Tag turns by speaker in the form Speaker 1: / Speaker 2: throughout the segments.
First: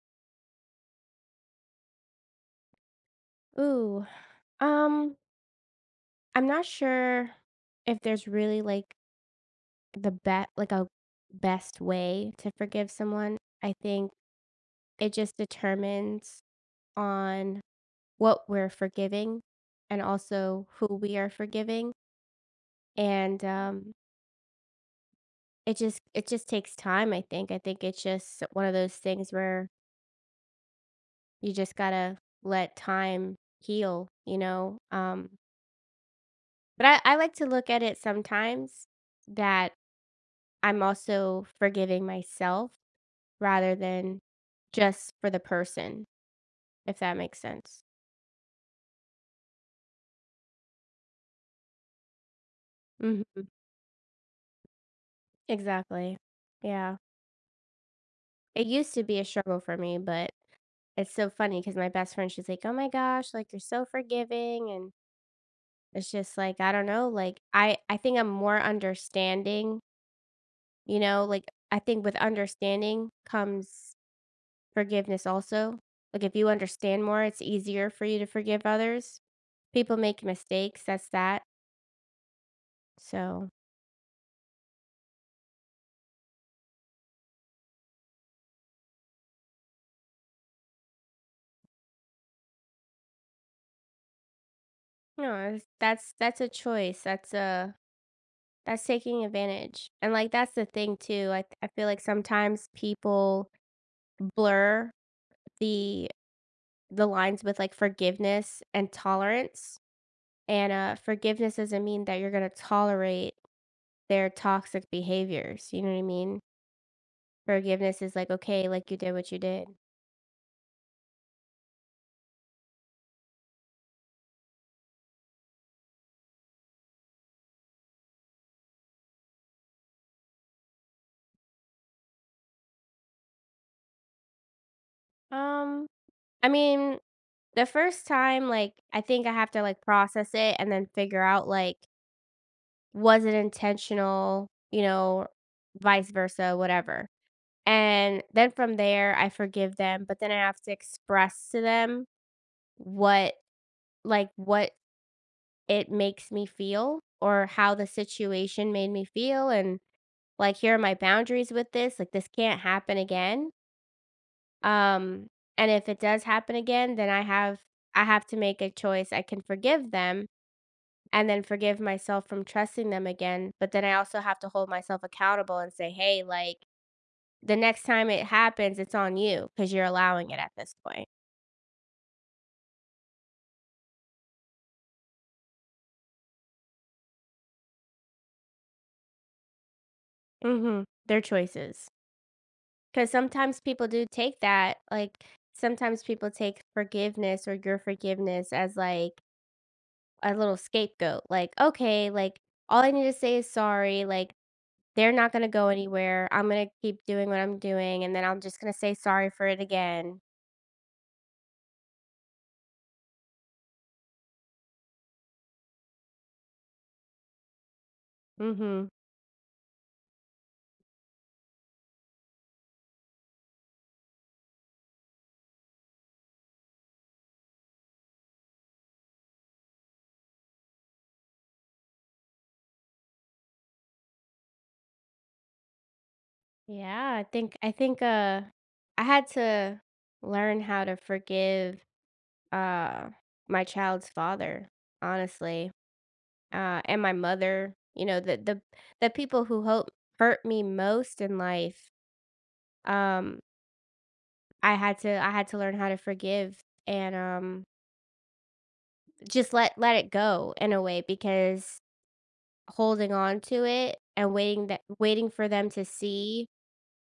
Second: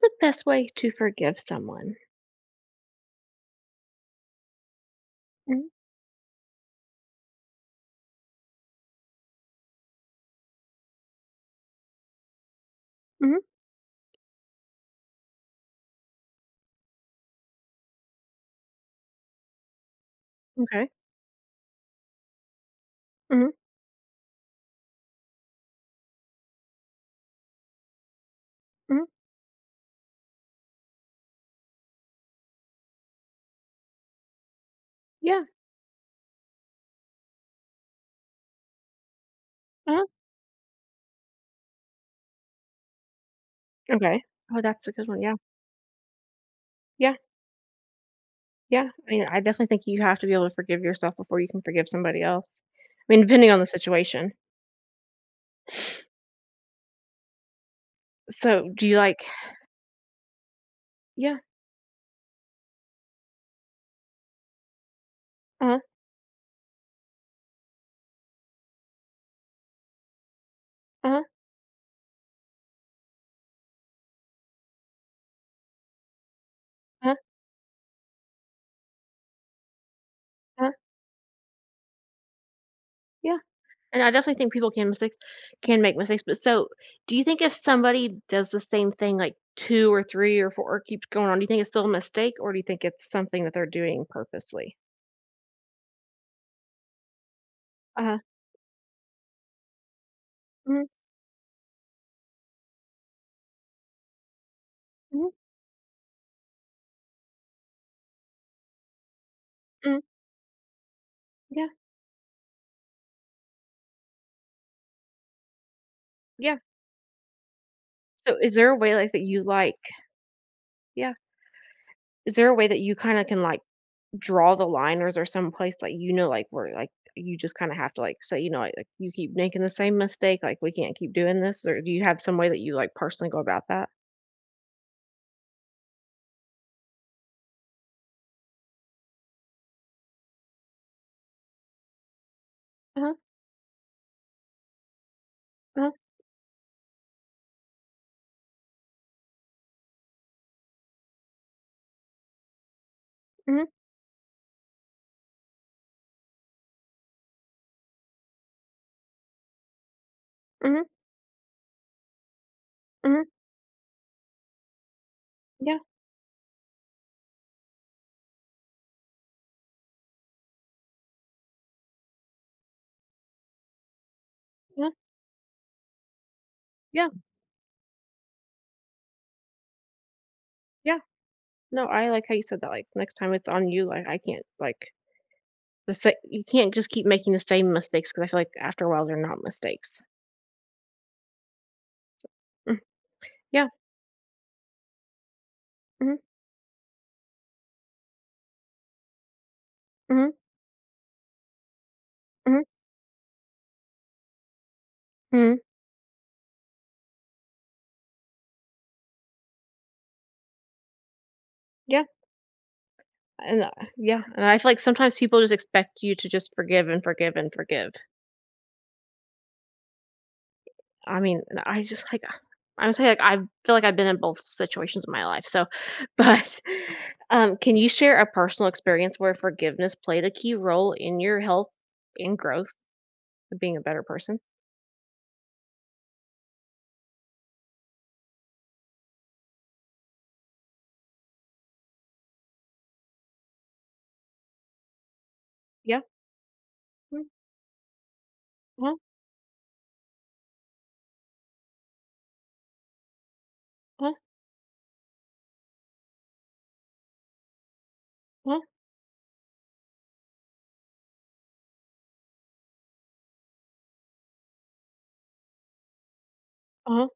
Speaker 1: The best way to forgive someone?
Speaker 2: Ooh. Um,
Speaker 1: Mhm,
Speaker 2: I'm not sure if there's really like the bet like a best way to forgive someone.
Speaker 1: mhm,
Speaker 2: I think it just determines on what we're forgiving and also
Speaker 1: okay.
Speaker 2: who we are forgiving. And
Speaker 1: Mhm,
Speaker 2: um it just it just takes time, I think. I think it's just one of those
Speaker 1: mhm,
Speaker 2: things where you just gotta let time heal, you know? Um
Speaker 1: yeah,
Speaker 2: but I like to look at it sometimes that
Speaker 1: uh-huh,
Speaker 2: I'm also forgiving myself rather than
Speaker 1: okay. Oh, that's a good
Speaker 2: just
Speaker 1: one,
Speaker 2: for
Speaker 1: yeah.
Speaker 2: the person, if
Speaker 1: Yeah,
Speaker 2: that makes sense.
Speaker 1: yeah, I mean, I definitely think you have to be able to forgive yourself before you can forgive somebody else. I mean,
Speaker 2: Mhm.
Speaker 1: depending on the situation.
Speaker 2: Exactly. Yeah. It
Speaker 1: So, do
Speaker 2: used
Speaker 1: you
Speaker 2: to be a
Speaker 1: like,
Speaker 2: struggle for me, but it's so
Speaker 1: yeah,
Speaker 2: funny because my best friend, she's like, "Oh my gosh, like you're so forgiving," and
Speaker 1: uh-huh,
Speaker 2: it's just like I don't know, like I think I'm more understanding, you
Speaker 1: uh-huh,
Speaker 2: know, like I think with understanding comes forgiveness also. Like if you understand
Speaker 1: uh
Speaker 2: more, it's easier for you to forgive others. People make
Speaker 1: uh
Speaker 2: mistakes, that's that.
Speaker 1: yeah,
Speaker 2: So,
Speaker 1: and I definitely think people can mistakes can make mistakes, but so, do you think if somebody does the same thing, like, 2 or 3 or 4 or keeps going on, do you think it's still a mistake, or do you think it's something that they're doing purposely?
Speaker 2: no, it's that's a choice. That's a
Speaker 1: Uh-huh,
Speaker 2: that's taking advantage. And like that's the
Speaker 1: mhm,
Speaker 2: thing too. I feel like sometimes people blur
Speaker 1: mhm.
Speaker 2: the the lines with like forgiveness and tolerance.
Speaker 1: Mm,
Speaker 2: And forgiveness
Speaker 1: yeah,
Speaker 2: doesn't mean that you're going to tolerate their toxic behaviors. You know what I mean?
Speaker 1: yeah.
Speaker 2: Forgiveness is like
Speaker 1: So is
Speaker 2: okay,
Speaker 1: there a
Speaker 2: like
Speaker 1: way,
Speaker 2: you did
Speaker 1: like, that
Speaker 2: what you
Speaker 1: you
Speaker 2: did.
Speaker 1: like, yeah. Is there a way that you kinda can, like, draw the line, or is there some place like, you know, like, where, like, you just kinda have to, like, say, you know, like, "You keep making the same mistake, like, we can't keep doing this," or do you have some way that you, like, personally go about that?
Speaker 2: Um I mean, the first time like I think I have to like process it and then figure out like
Speaker 1: Uh-huh,
Speaker 2: was it intentional? You know,
Speaker 1: uh-huh,
Speaker 2: vice versa, whatever. And then from there, I forgive them, but then I have to express to them what,
Speaker 1: mhm,
Speaker 2: like, what it makes me feel or how the situation made me feel. And like, here are
Speaker 1: mhm,
Speaker 2: my boundaries with this. Like, this can't happen
Speaker 1: mhm,
Speaker 2: again. Um, and
Speaker 1: yeah,
Speaker 2: if it does happen again, then I have to make a choice. I can forgive them and then forgive myself from trusting them again. But then I also have to hold
Speaker 1: yeah,
Speaker 2: myself accountable and say, hey, like
Speaker 1: yeah,
Speaker 2: the next time it happens, it's on you because you're allowing it at this
Speaker 1: yeah.
Speaker 2: point.
Speaker 1: No, I like how you said that, like, next time it's on you, like, I can't, like, the sa you can't just keep making the same mistakes because I feel like after a while they're not mistakes.
Speaker 2: Mm-hmm. Their choices.
Speaker 1: Mm,
Speaker 2: Because sometimes
Speaker 1: yeah,
Speaker 2: people do take that, like, sometimes
Speaker 1: mhm,
Speaker 2: people take forgiveness or your forgiveness as like
Speaker 1: mhm,
Speaker 2: a little scapegoat. Like, okay, like
Speaker 1: mhm,
Speaker 2: all I need to say is sorry. Like, they're not going to
Speaker 1: mhm,
Speaker 2: go anywhere. I'm going to keep doing what I'm doing. And then I'm just going to say sorry for it again.
Speaker 1: yeah. And, yeah, and I feel like sometimes people just expect you to just forgive and forgive and forgive.
Speaker 2: Mm hmm.
Speaker 1: I mean, and I just like, I'm saying like I feel like I've been in both situations in my life. So, but can you share a personal experience where forgiveness played a key role in your health and growth of being a better person?
Speaker 2: Yeah, I think I had to learn how to forgive uh my child's father, honestly.
Speaker 1: Yeah.
Speaker 2: And my
Speaker 1: Mm,
Speaker 2: mother, you know, the the
Speaker 1: uh-huh.
Speaker 2: the people who hope hurt me most in life. Um
Speaker 1: Uh-huh.
Speaker 2: I had to learn how to forgive and
Speaker 1: Uh-huh.
Speaker 2: just let it go in a way because holding on to it and waiting for them to see
Speaker 1: Uh-huh.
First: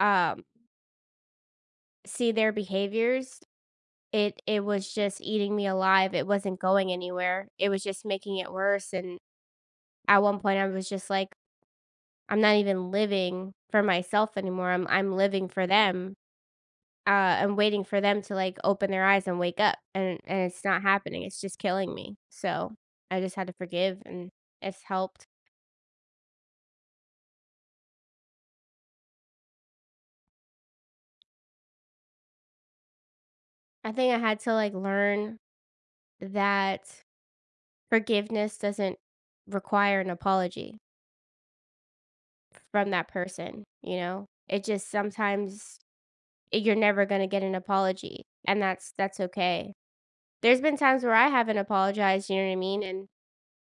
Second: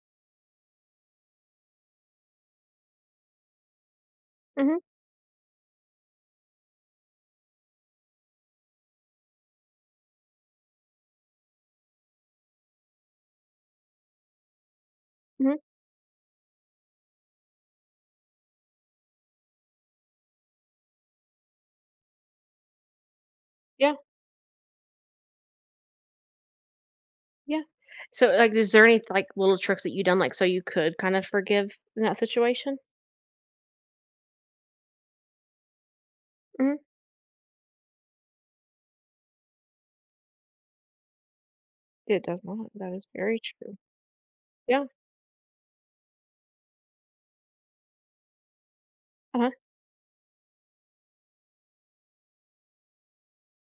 Speaker 2: um see their behaviors. It
Speaker 1: Mhm.
Speaker 2: was just eating me alive, it wasn't going anywhere, it was just making it worse, and at one point, I was just like, "I'm not even living for myself anymore, I'm living
Speaker 1: Mhm.
Speaker 2: for them, I'm waiting for them to, like, open their eyes and wake up," and it's not happening, it's just killing me, so, I just had to
Speaker 1: Yeah.
Speaker 2: forgive, and it's helped.
Speaker 1: Yeah. So, like, is there any like little tricks that you done like so you could kind of forgive in that situation?
Speaker 2: I think I had to, like, learn
Speaker 1: Hmm.
Speaker 2: that forgiveness doesn't require an apology
Speaker 1: It does not.
Speaker 2: from
Speaker 1: That
Speaker 2: that
Speaker 1: is very
Speaker 2: person,
Speaker 1: true.
Speaker 2: you know? It
Speaker 1: Yeah.
Speaker 2: just sometimes you're never gonna get an apology, and that's
Speaker 1: Uh-huh.
Speaker 2: okay. There's been times where I haven't apologized, you know what I mean, and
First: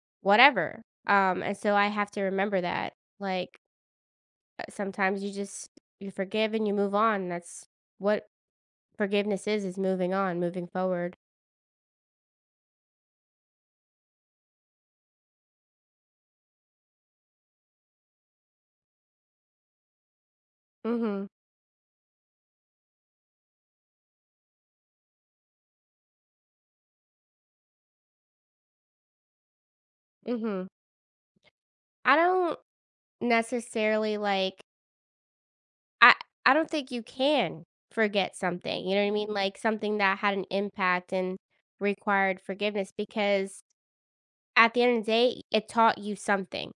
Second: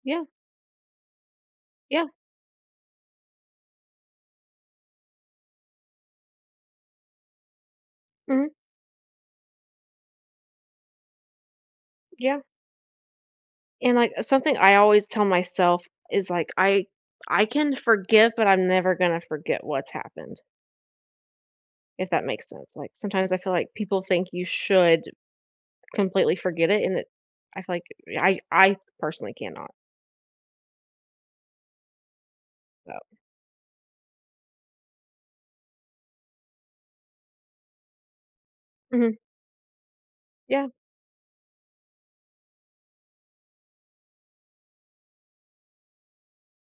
Speaker 1: Yeah,
Speaker 2: whatever, and so I
Speaker 1: yeah,
Speaker 2: have to remember that, like, sometimes you forgive and you move on, that's what
Speaker 1: mhm,
Speaker 2: forgiveness is moving on, moving forward.
Speaker 1: yeah, and, like, something I always tell myself is, like, I can forgive, but I'm never gonna forget what's happened,
Speaker 2: Mhm,
Speaker 1: if that makes sense, like, sometimes I feel like people think you should completely forget it, and it I feel like yeah, I personally cannot,
Speaker 2: mhm. I don't
Speaker 1: so
Speaker 2: necessarily, like I I don't think you can forget something, you know what I
Speaker 1: mhm,
Speaker 2: mean, like, something that had an
Speaker 1: yeah,
Speaker 2: impact and required forgiveness because at the end of the day, it taught you something.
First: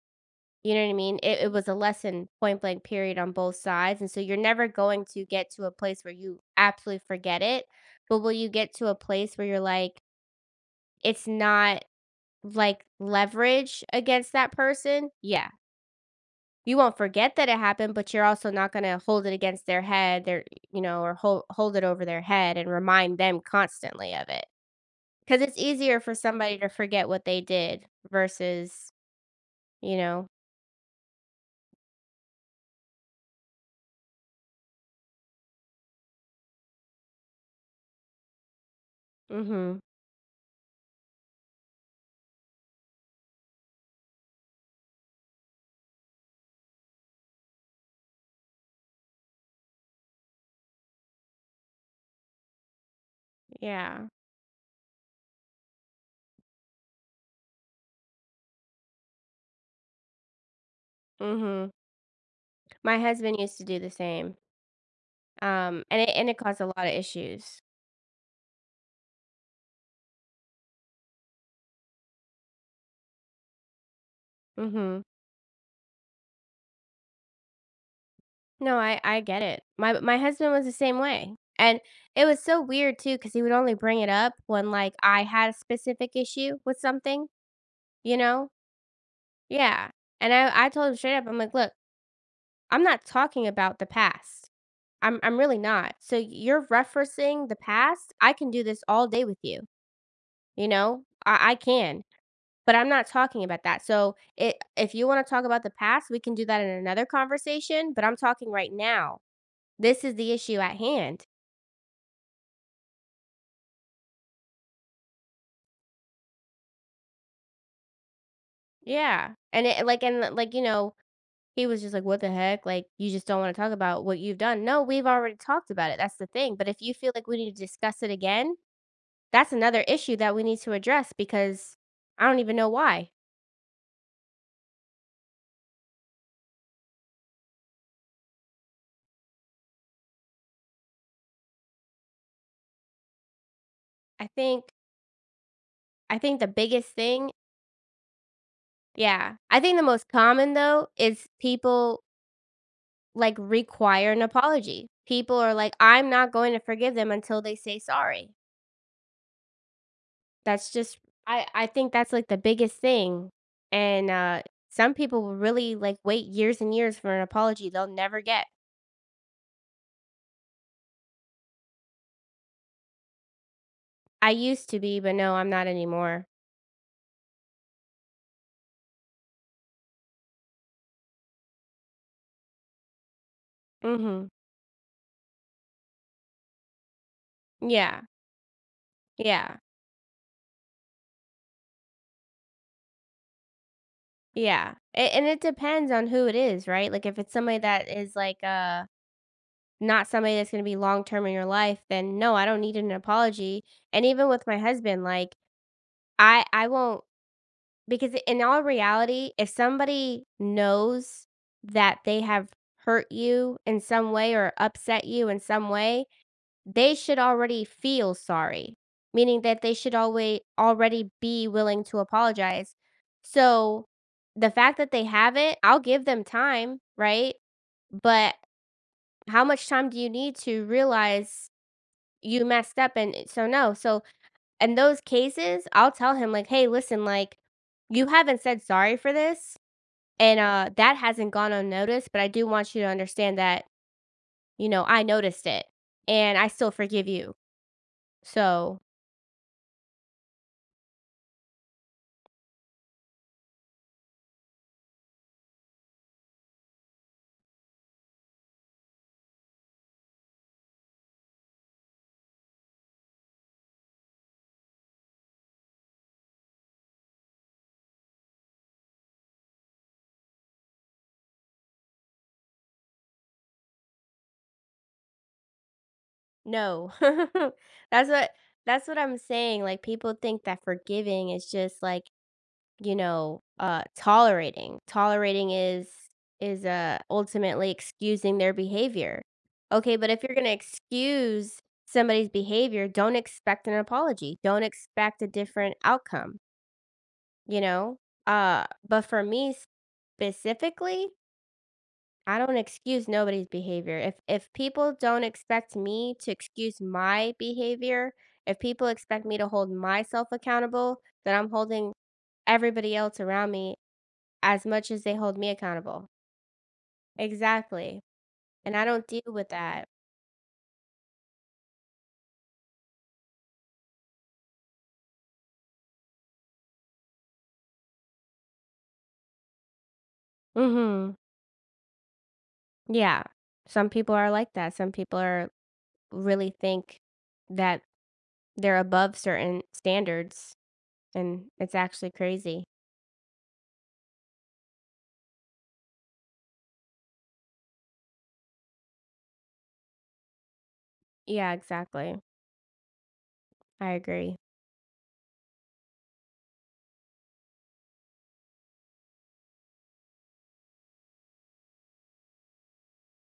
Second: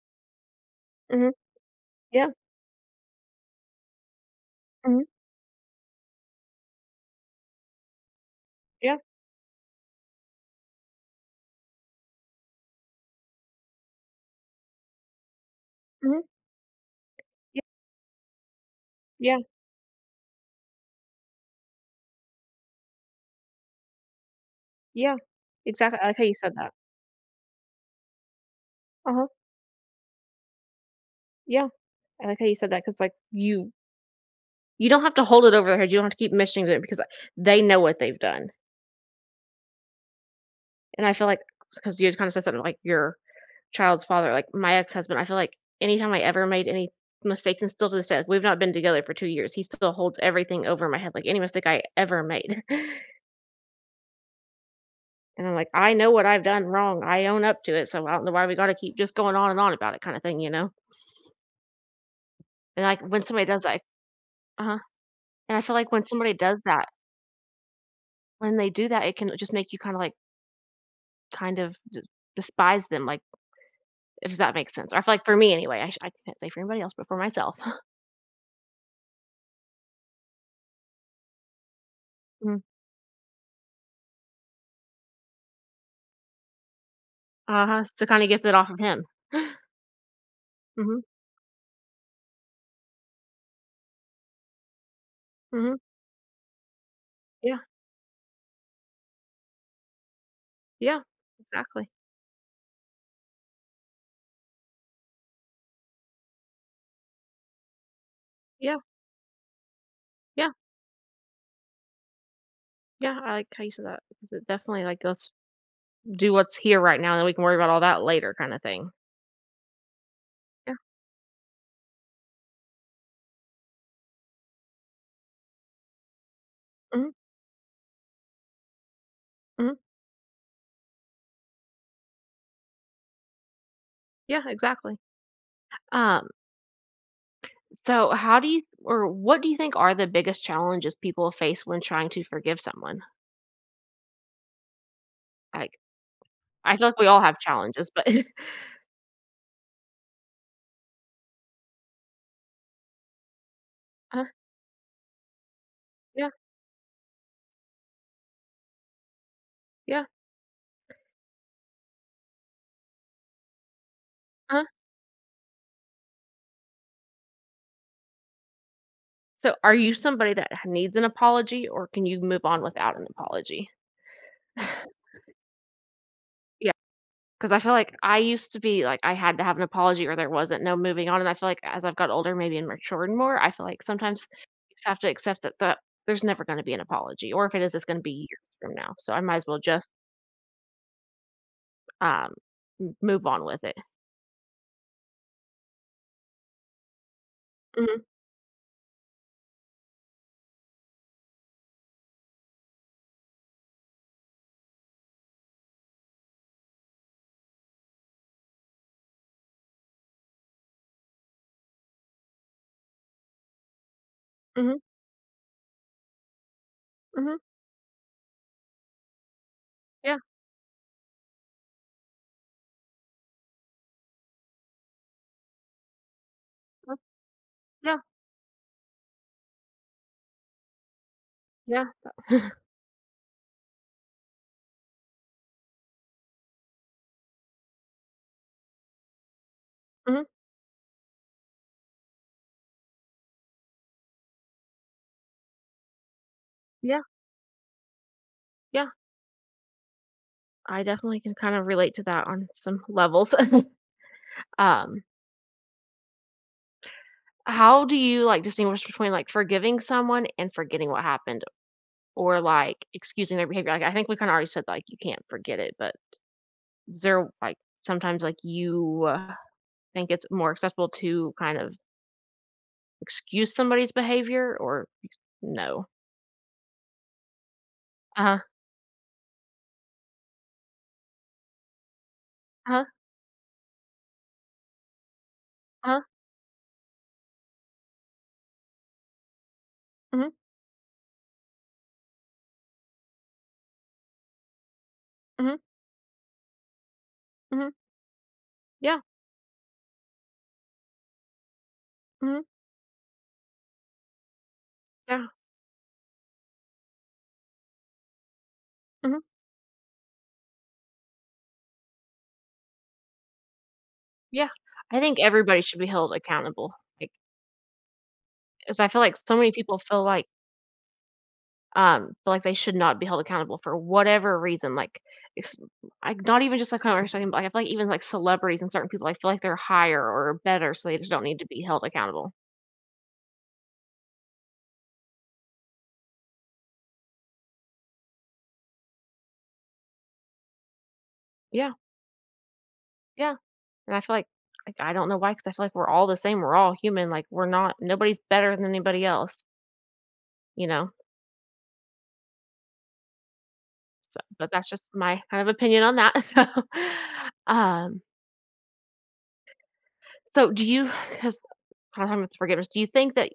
Speaker 2: You know what I mean?
Speaker 1: mhm,
Speaker 2: It was a lesson,
Speaker 1: yeah,
Speaker 2: point blank, period, on both sides. And so you're never going
Speaker 1: mhm,
Speaker 2: to get to a place where you absolutely forget it. But will you get to a
Speaker 1: yeah,
Speaker 2: place where you're like, it's not like leverage against that person? Yeah.
Speaker 1: mhm,
Speaker 2: You won't forget that it
Speaker 1: yeah,
Speaker 2: happened, but you're also not going to hold it
Speaker 1: yeah,
Speaker 2: against their head, their, you know, or hold it over their head and remind them constantly of it.
Speaker 1: yeah,
Speaker 2: Because it's easier
Speaker 1: exactly, I
Speaker 2: for
Speaker 1: like how you said
Speaker 2: somebody to
Speaker 1: that.
Speaker 2: forget what they did versus,
Speaker 1: Uh-huh,
Speaker 2: you know,
Speaker 1: yeah, I like how you said that because like, you don't have to hold it over their head, you don't have to keep mentioning it because they know what they've done.
Speaker 2: mm hmm.
Speaker 1: And I feel like, because you kinda said something like your child's father, like my ex-husband, I feel like anytime I ever made any mistakes and still to this day, like, we've not been together for 2 years, he still holds everything over my head, like any mistake I ever made.
Speaker 2: Yeah.
Speaker 1: And I'm like, "I know what I've done wrong, I own up to it, so I don't know why we gotta keep just going on and on about it," kinda thing, you know?
Speaker 2: Mhm.
Speaker 1: And
Speaker 2: My
Speaker 1: like when
Speaker 2: husband
Speaker 1: somebody
Speaker 2: used
Speaker 1: does
Speaker 2: to do
Speaker 1: that,
Speaker 2: the same.
Speaker 1: uh-huh, and I feel
Speaker 2: Um,
Speaker 1: like
Speaker 2: and
Speaker 1: when
Speaker 2: it and
Speaker 1: somebody
Speaker 2: it caused
Speaker 1: does
Speaker 2: a
Speaker 1: that,
Speaker 2: lot of issues.
Speaker 1: when they do that, it can just make you kinda like kind of d despise them, like, if that makes sense. Or I
Speaker 2: Mhm.
Speaker 1: feel like for me anyway, I sh I can't say for anybody else, but for myself.
Speaker 2: No, I get it. My husband was the same way. And it was so weird too cuz he would only bring it up when like I had a specific issue with something,
Speaker 1: Uh-huh, to
Speaker 2: you
Speaker 1: kinda get
Speaker 2: know?
Speaker 1: that off of him.
Speaker 2: Yeah. And I told him
Speaker 1: Mhm,
Speaker 2: straight up I'm like, "Look, I'm not talking about the past. I'm really
Speaker 1: mhm,
Speaker 2: not. So you're referencing the
Speaker 1: yeah,
Speaker 2: past? I can do this all day with you. You
Speaker 1: yeah,
Speaker 2: know? I
Speaker 1: exactly.
Speaker 2: can. But I'm not talking about that. So, I if you wanna talk about the past, we can do that in another conversation, but I'm talking right
Speaker 1: Yeah,
Speaker 2: now. This is the
Speaker 1: yeah,
Speaker 2: issue at hand.
Speaker 1: yeah, I like how you said that because it definitely, like, "Let's do what's here right now, and then we can worry about all that later," kinda thing.
Speaker 2: Yeah, and like, you
Speaker 1: Yeah,
Speaker 2: know, he was just like, "What the heck? Like, you just don't wanna talk about what you've done." No, we've already talked about it, that's the thing, but if you feel
Speaker 1: mhm,
Speaker 2: like we need to discuss it again, that's
Speaker 1: mhm,
Speaker 2: another issue that we need to address because I don't even know why.
Speaker 1: yeah, exactly. Um, so how do you or what do you think are the biggest challenges people face when trying to forgive someone?
Speaker 2: I think
Speaker 1: Like,
Speaker 2: I think the
Speaker 1: I feel
Speaker 2: biggest
Speaker 1: like we all
Speaker 2: thing,
Speaker 1: have challenges, but
Speaker 2: yeah. I think the most common, though, is people like, require an
Speaker 1: uh-huh,
Speaker 2: apology. People are like, "I'm
Speaker 1: yeah,
Speaker 2: not going to forgive them until they say sorry."
Speaker 1: yeah,
Speaker 2: That's just I think that's, like, the biggest thing, and,
Speaker 1: uh-huh.
Speaker 2: some people will really, like, wait years and years for an apology they'll never get.
Speaker 1: So, are you somebody that needs an apology, or can you move on without an apology?
Speaker 2: I used to be, but no, I'm not anymore.
Speaker 1: Yeah. 'Cause I feel like I used to be like, I had to have an apology or there wasn't no moving on, and I feel like as I've got older, maybe and matured more, I feel like sometimes
Speaker 2: Mhm.
Speaker 1: you just have to accept that there's never gonna be an apology, or if it is, it's gonna
Speaker 2: Yeah.
Speaker 1: be years from now, so I might as
Speaker 2: Yeah.
Speaker 1: well just, um, m move on with it.
Speaker 2: Yeah. A and it depends on who it is, right? Like, if it's somebody that
Speaker 1: Mhm,
Speaker 2: is, like, not somebody that's gonna be long term in your life, then no, I don't need an apology, and even with my husband, like, I won't. Because in all reality, if somebody knows that they have hurt you in some way or
Speaker 1: mhm,
Speaker 2: upset you in some way, they should
Speaker 1: mhm,
Speaker 2: already feel sorry, meaning that they should
Speaker 1: yeah,
Speaker 2: always already be willing to apologize. So the fact that they haven't, I'll give them time,
Speaker 1: well,
Speaker 2: right?
Speaker 1: yeah,
Speaker 2: But how much time do you need to realize
Speaker 1: yeah,
Speaker 2: you messed up? And so, no. So in those cases, I'll tell him like, "Hey, listen, like, you haven't said sorry for this,
Speaker 1: mhm,
Speaker 2: and, that hasn't gone unnoticed, but I do want you to understand that, you know, I noticed it, and I still
Speaker 1: yeah,
Speaker 2: forgive you. So,
Speaker 1: yeah, I definitely can kind of relate to that on some levels. Um, how do you, like, distinguish between, like, forgiving someone and forgetting what happened, or like excusing their behavior? Like I think we kind of already said like you can't forget it, but is there like sometimes like you think it's more acceptable to kind of excuse somebody's behavior or ex- no?
Speaker 2: no." That's
Speaker 1: Uh
Speaker 2: what
Speaker 1: huh.
Speaker 2: that's what I'm saying, like, people think that forgiving is just, like,
Speaker 1: Uh
Speaker 2: you know, tolerating. Tolerating is
Speaker 1: huh.
Speaker 2: is uh, ultimately excusing their behavior. Okay, but
Speaker 1: mm
Speaker 2: if
Speaker 1: Mhm.
Speaker 2: you're going to excuse somebody's behavior, don't expect an apology. Don't expect a
Speaker 1: Mhm.
Speaker 2: different outcome. You
Speaker 1: Mhm.
Speaker 2: know. But
Speaker 1: Yeah.
Speaker 2: for me specifically,
Speaker 1: mm
Speaker 2: I
Speaker 1: Mhm.
Speaker 2: don't excuse nobody's behavior. If people don't
Speaker 1: Yeah.
Speaker 2: expect me to excuse my behavior, if people
Speaker 1: mm Mhm.
Speaker 2: expect me to hold myself accountable, then I'm holding everybody else around me
Speaker 1: Yeah.
Speaker 2: as much
Speaker 1: I
Speaker 2: as they
Speaker 1: think
Speaker 2: hold me
Speaker 1: everybody should be
Speaker 2: accountable.
Speaker 1: held accountable. Like,
Speaker 2: Exactly, and
Speaker 1: because
Speaker 2: I
Speaker 1: I feel
Speaker 2: don't
Speaker 1: like
Speaker 2: deal
Speaker 1: so
Speaker 2: with
Speaker 1: many people
Speaker 2: that.
Speaker 1: feel like, but, like, they should not be held accountable for whatever reason, like, it's like, not even just, like, kind of are saying, like, I feel like even, like, celebrities and certain people, I feel like they're higher or better, so they just
Speaker 2: Mhm.
Speaker 1: don't need to be held accountable.
Speaker 2: Yeah. Some people are like that. Some people are really think that they're above certain standards, and
Speaker 1: Yeah,
Speaker 2: it's actually crazy.
Speaker 1: yeah, and I feel like, I don't know why, because I feel like we're all the same, we're all human, like, we're not nobody's better than anybody else, you know?
Speaker 2: Yeah, exactly. I
Speaker 1: So
Speaker 2: agree.
Speaker 1: but that's just my kind of opinion on that, so, um, so do you? Because kind of with forgiveness, do you think that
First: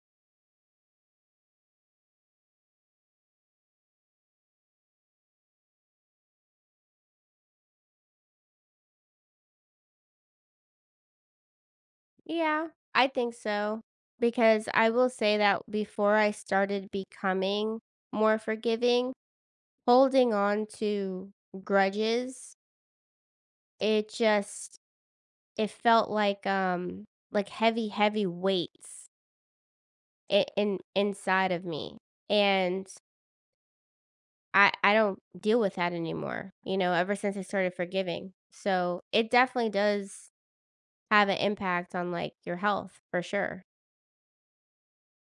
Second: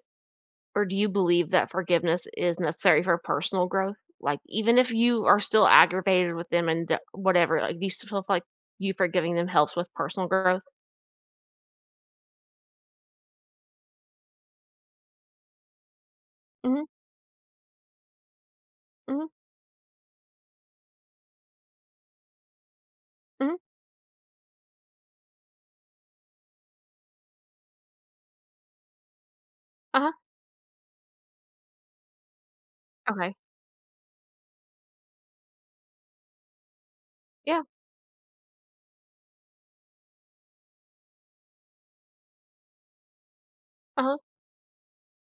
Speaker 1: or do you believe that forgiveness is necessary for personal growth? Like, even if you are still aggravated with them and d- whatever, like, do you still feel like you forgiving them helps with personal growth?
Speaker 2: Yeah, I think so, because I will say that before I
Speaker 1: Mm-hmm.
Speaker 2: started becoming more forgiving,
Speaker 1: Mm-hmm.
Speaker 2: holding on to grudges,
Speaker 1: Mm-hmm.
Speaker 2: it just It felt like heavy, heavy weights
Speaker 1: Uh-huh.
Speaker 2: I in inside of me, and
Speaker 1: Okay.
Speaker 2: I don't deal with that anymore, you know, ever since I
Speaker 1: Yeah.
Speaker 2: started forgiving. So, it definitely does have an impact on, like, your health for sure.
Speaker 1: Uh-huh.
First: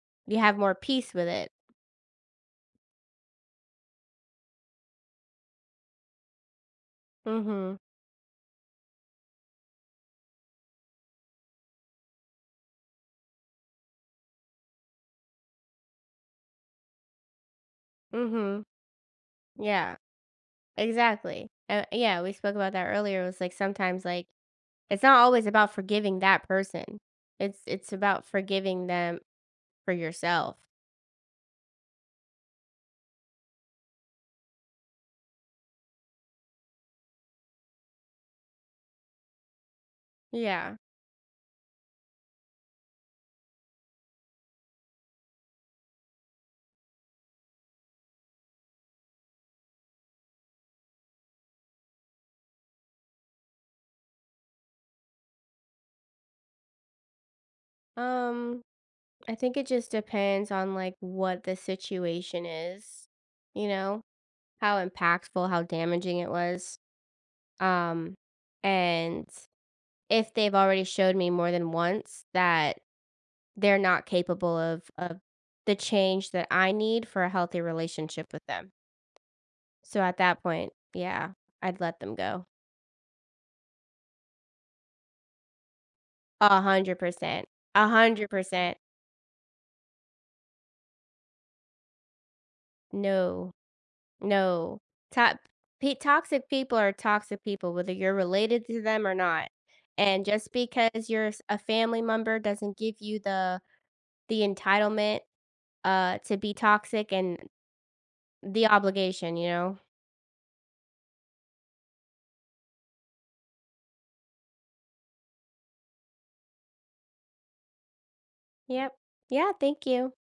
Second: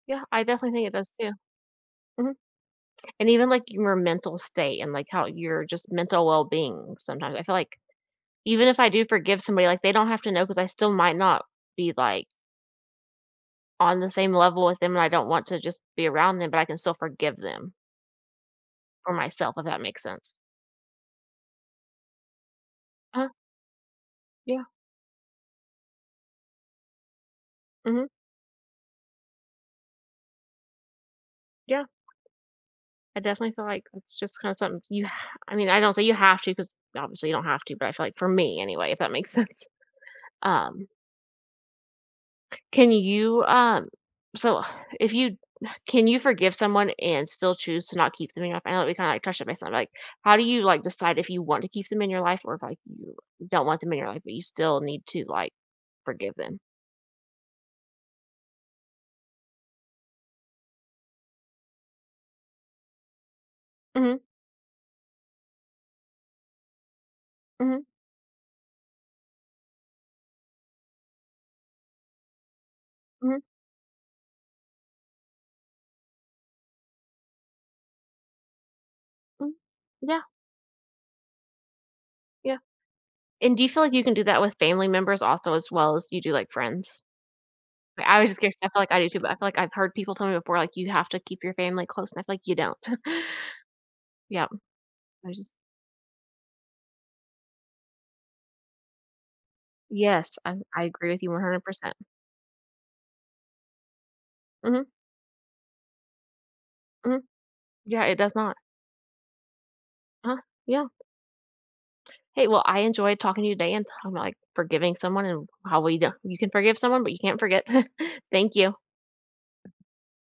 Speaker 1: Yeah.
Speaker 2: You
Speaker 1: I
Speaker 2: have more
Speaker 1: definitely think it does
Speaker 2: peace with
Speaker 1: too.
Speaker 2: it.
Speaker 1: Hmm. And even like your mental state and like how your just mental well being sometimes. I feel
Speaker 2: Mhm.
Speaker 1: like even if I do forgive somebody, like they don't have to know because I still might not be like on the same level with them and I don't want to just be around them, but I can still forgive them
Speaker 2: Mhm.
Speaker 1: for myself, if that
Speaker 2: Yeah,
Speaker 1: makes sense.
Speaker 2: exactly. Yeah, we spoke about that earlier. It
Speaker 1: uh
Speaker 2: was like sometimes, like,
Speaker 1: yeah,
Speaker 2: it's not always about forgiving that person. It's
Speaker 1: mhm,
Speaker 2: about forgiving them for yourself.
Speaker 1: yeah, I definitely feel like that's just kinda something you ha I mean, I don't say you have to, because obviously you don't have to, but I feel like for me anyway, if that makes sense.
Speaker 2: Yeah.
Speaker 1: Um, can you, so if you can you forgive someone and still choose to not keep them in your life? I know that we kinda, like, touched on this, like, how do you, like, decide if you want to keep them in your life or if, like, you don't want them in your life, but you still need to, like, forgive them?
Speaker 2: Um, I think it just depends on like what the situation is, you know,
Speaker 1: Mhm,
Speaker 2: how impactful, how damaging it was.
Speaker 1: mhm,
Speaker 2: Um, and if they've already showed me more than once that
Speaker 1: mhm,
Speaker 2: they're not capable of the change that I need for a healthy relationship with them.
Speaker 1: mhm.
Speaker 2: So at
Speaker 1: Yeah,
Speaker 2: that point, yeah, I'd let them go.
Speaker 1: yeah, and do you feel like you can do that with family members also as well as you do, like,
Speaker 2: A hundred
Speaker 1: friends?
Speaker 2: percent. A
Speaker 1: I was
Speaker 2: hundred
Speaker 1: just curious, I
Speaker 2: percent.
Speaker 1: feel like I do too, but I feel like I've heard people tell me before, like, "You have to keep your family close," and I feel like you don't.
Speaker 2: No.
Speaker 1: Yeah,
Speaker 2: No.
Speaker 1: I
Speaker 2: Top
Speaker 1: was just,
Speaker 2: pe toxic people are toxic people, whether you're related to them or not, and
Speaker 1: yes,
Speaker 2: just
Speaker 1: I
Speaker 2: because
Speaker 1: agree with
Speaker 2: you're
Speaker 1: you
Speaker 2: s a
Speaker 1: 100%.
Speaker 2: family
Speaker 1: Percent
Speaker 2: member doesn't give you the
Speaker 1: Mm-hmm,
Speaker 2: entitlement, to be toxic
Speaker 1: mm-hmm.
Speaker 2: and
Speaker 1: Yeah, it does not.
Speaker 2: the obligation, you know?
Speaker 1: Huh, yeah. Hey, well, I enjoyed talking to you today and talking about, like, forgiving someone and how we do you can forgive someone, but you can't forget. Thank you.
Speaker 2: Yep. Yeah, thank you.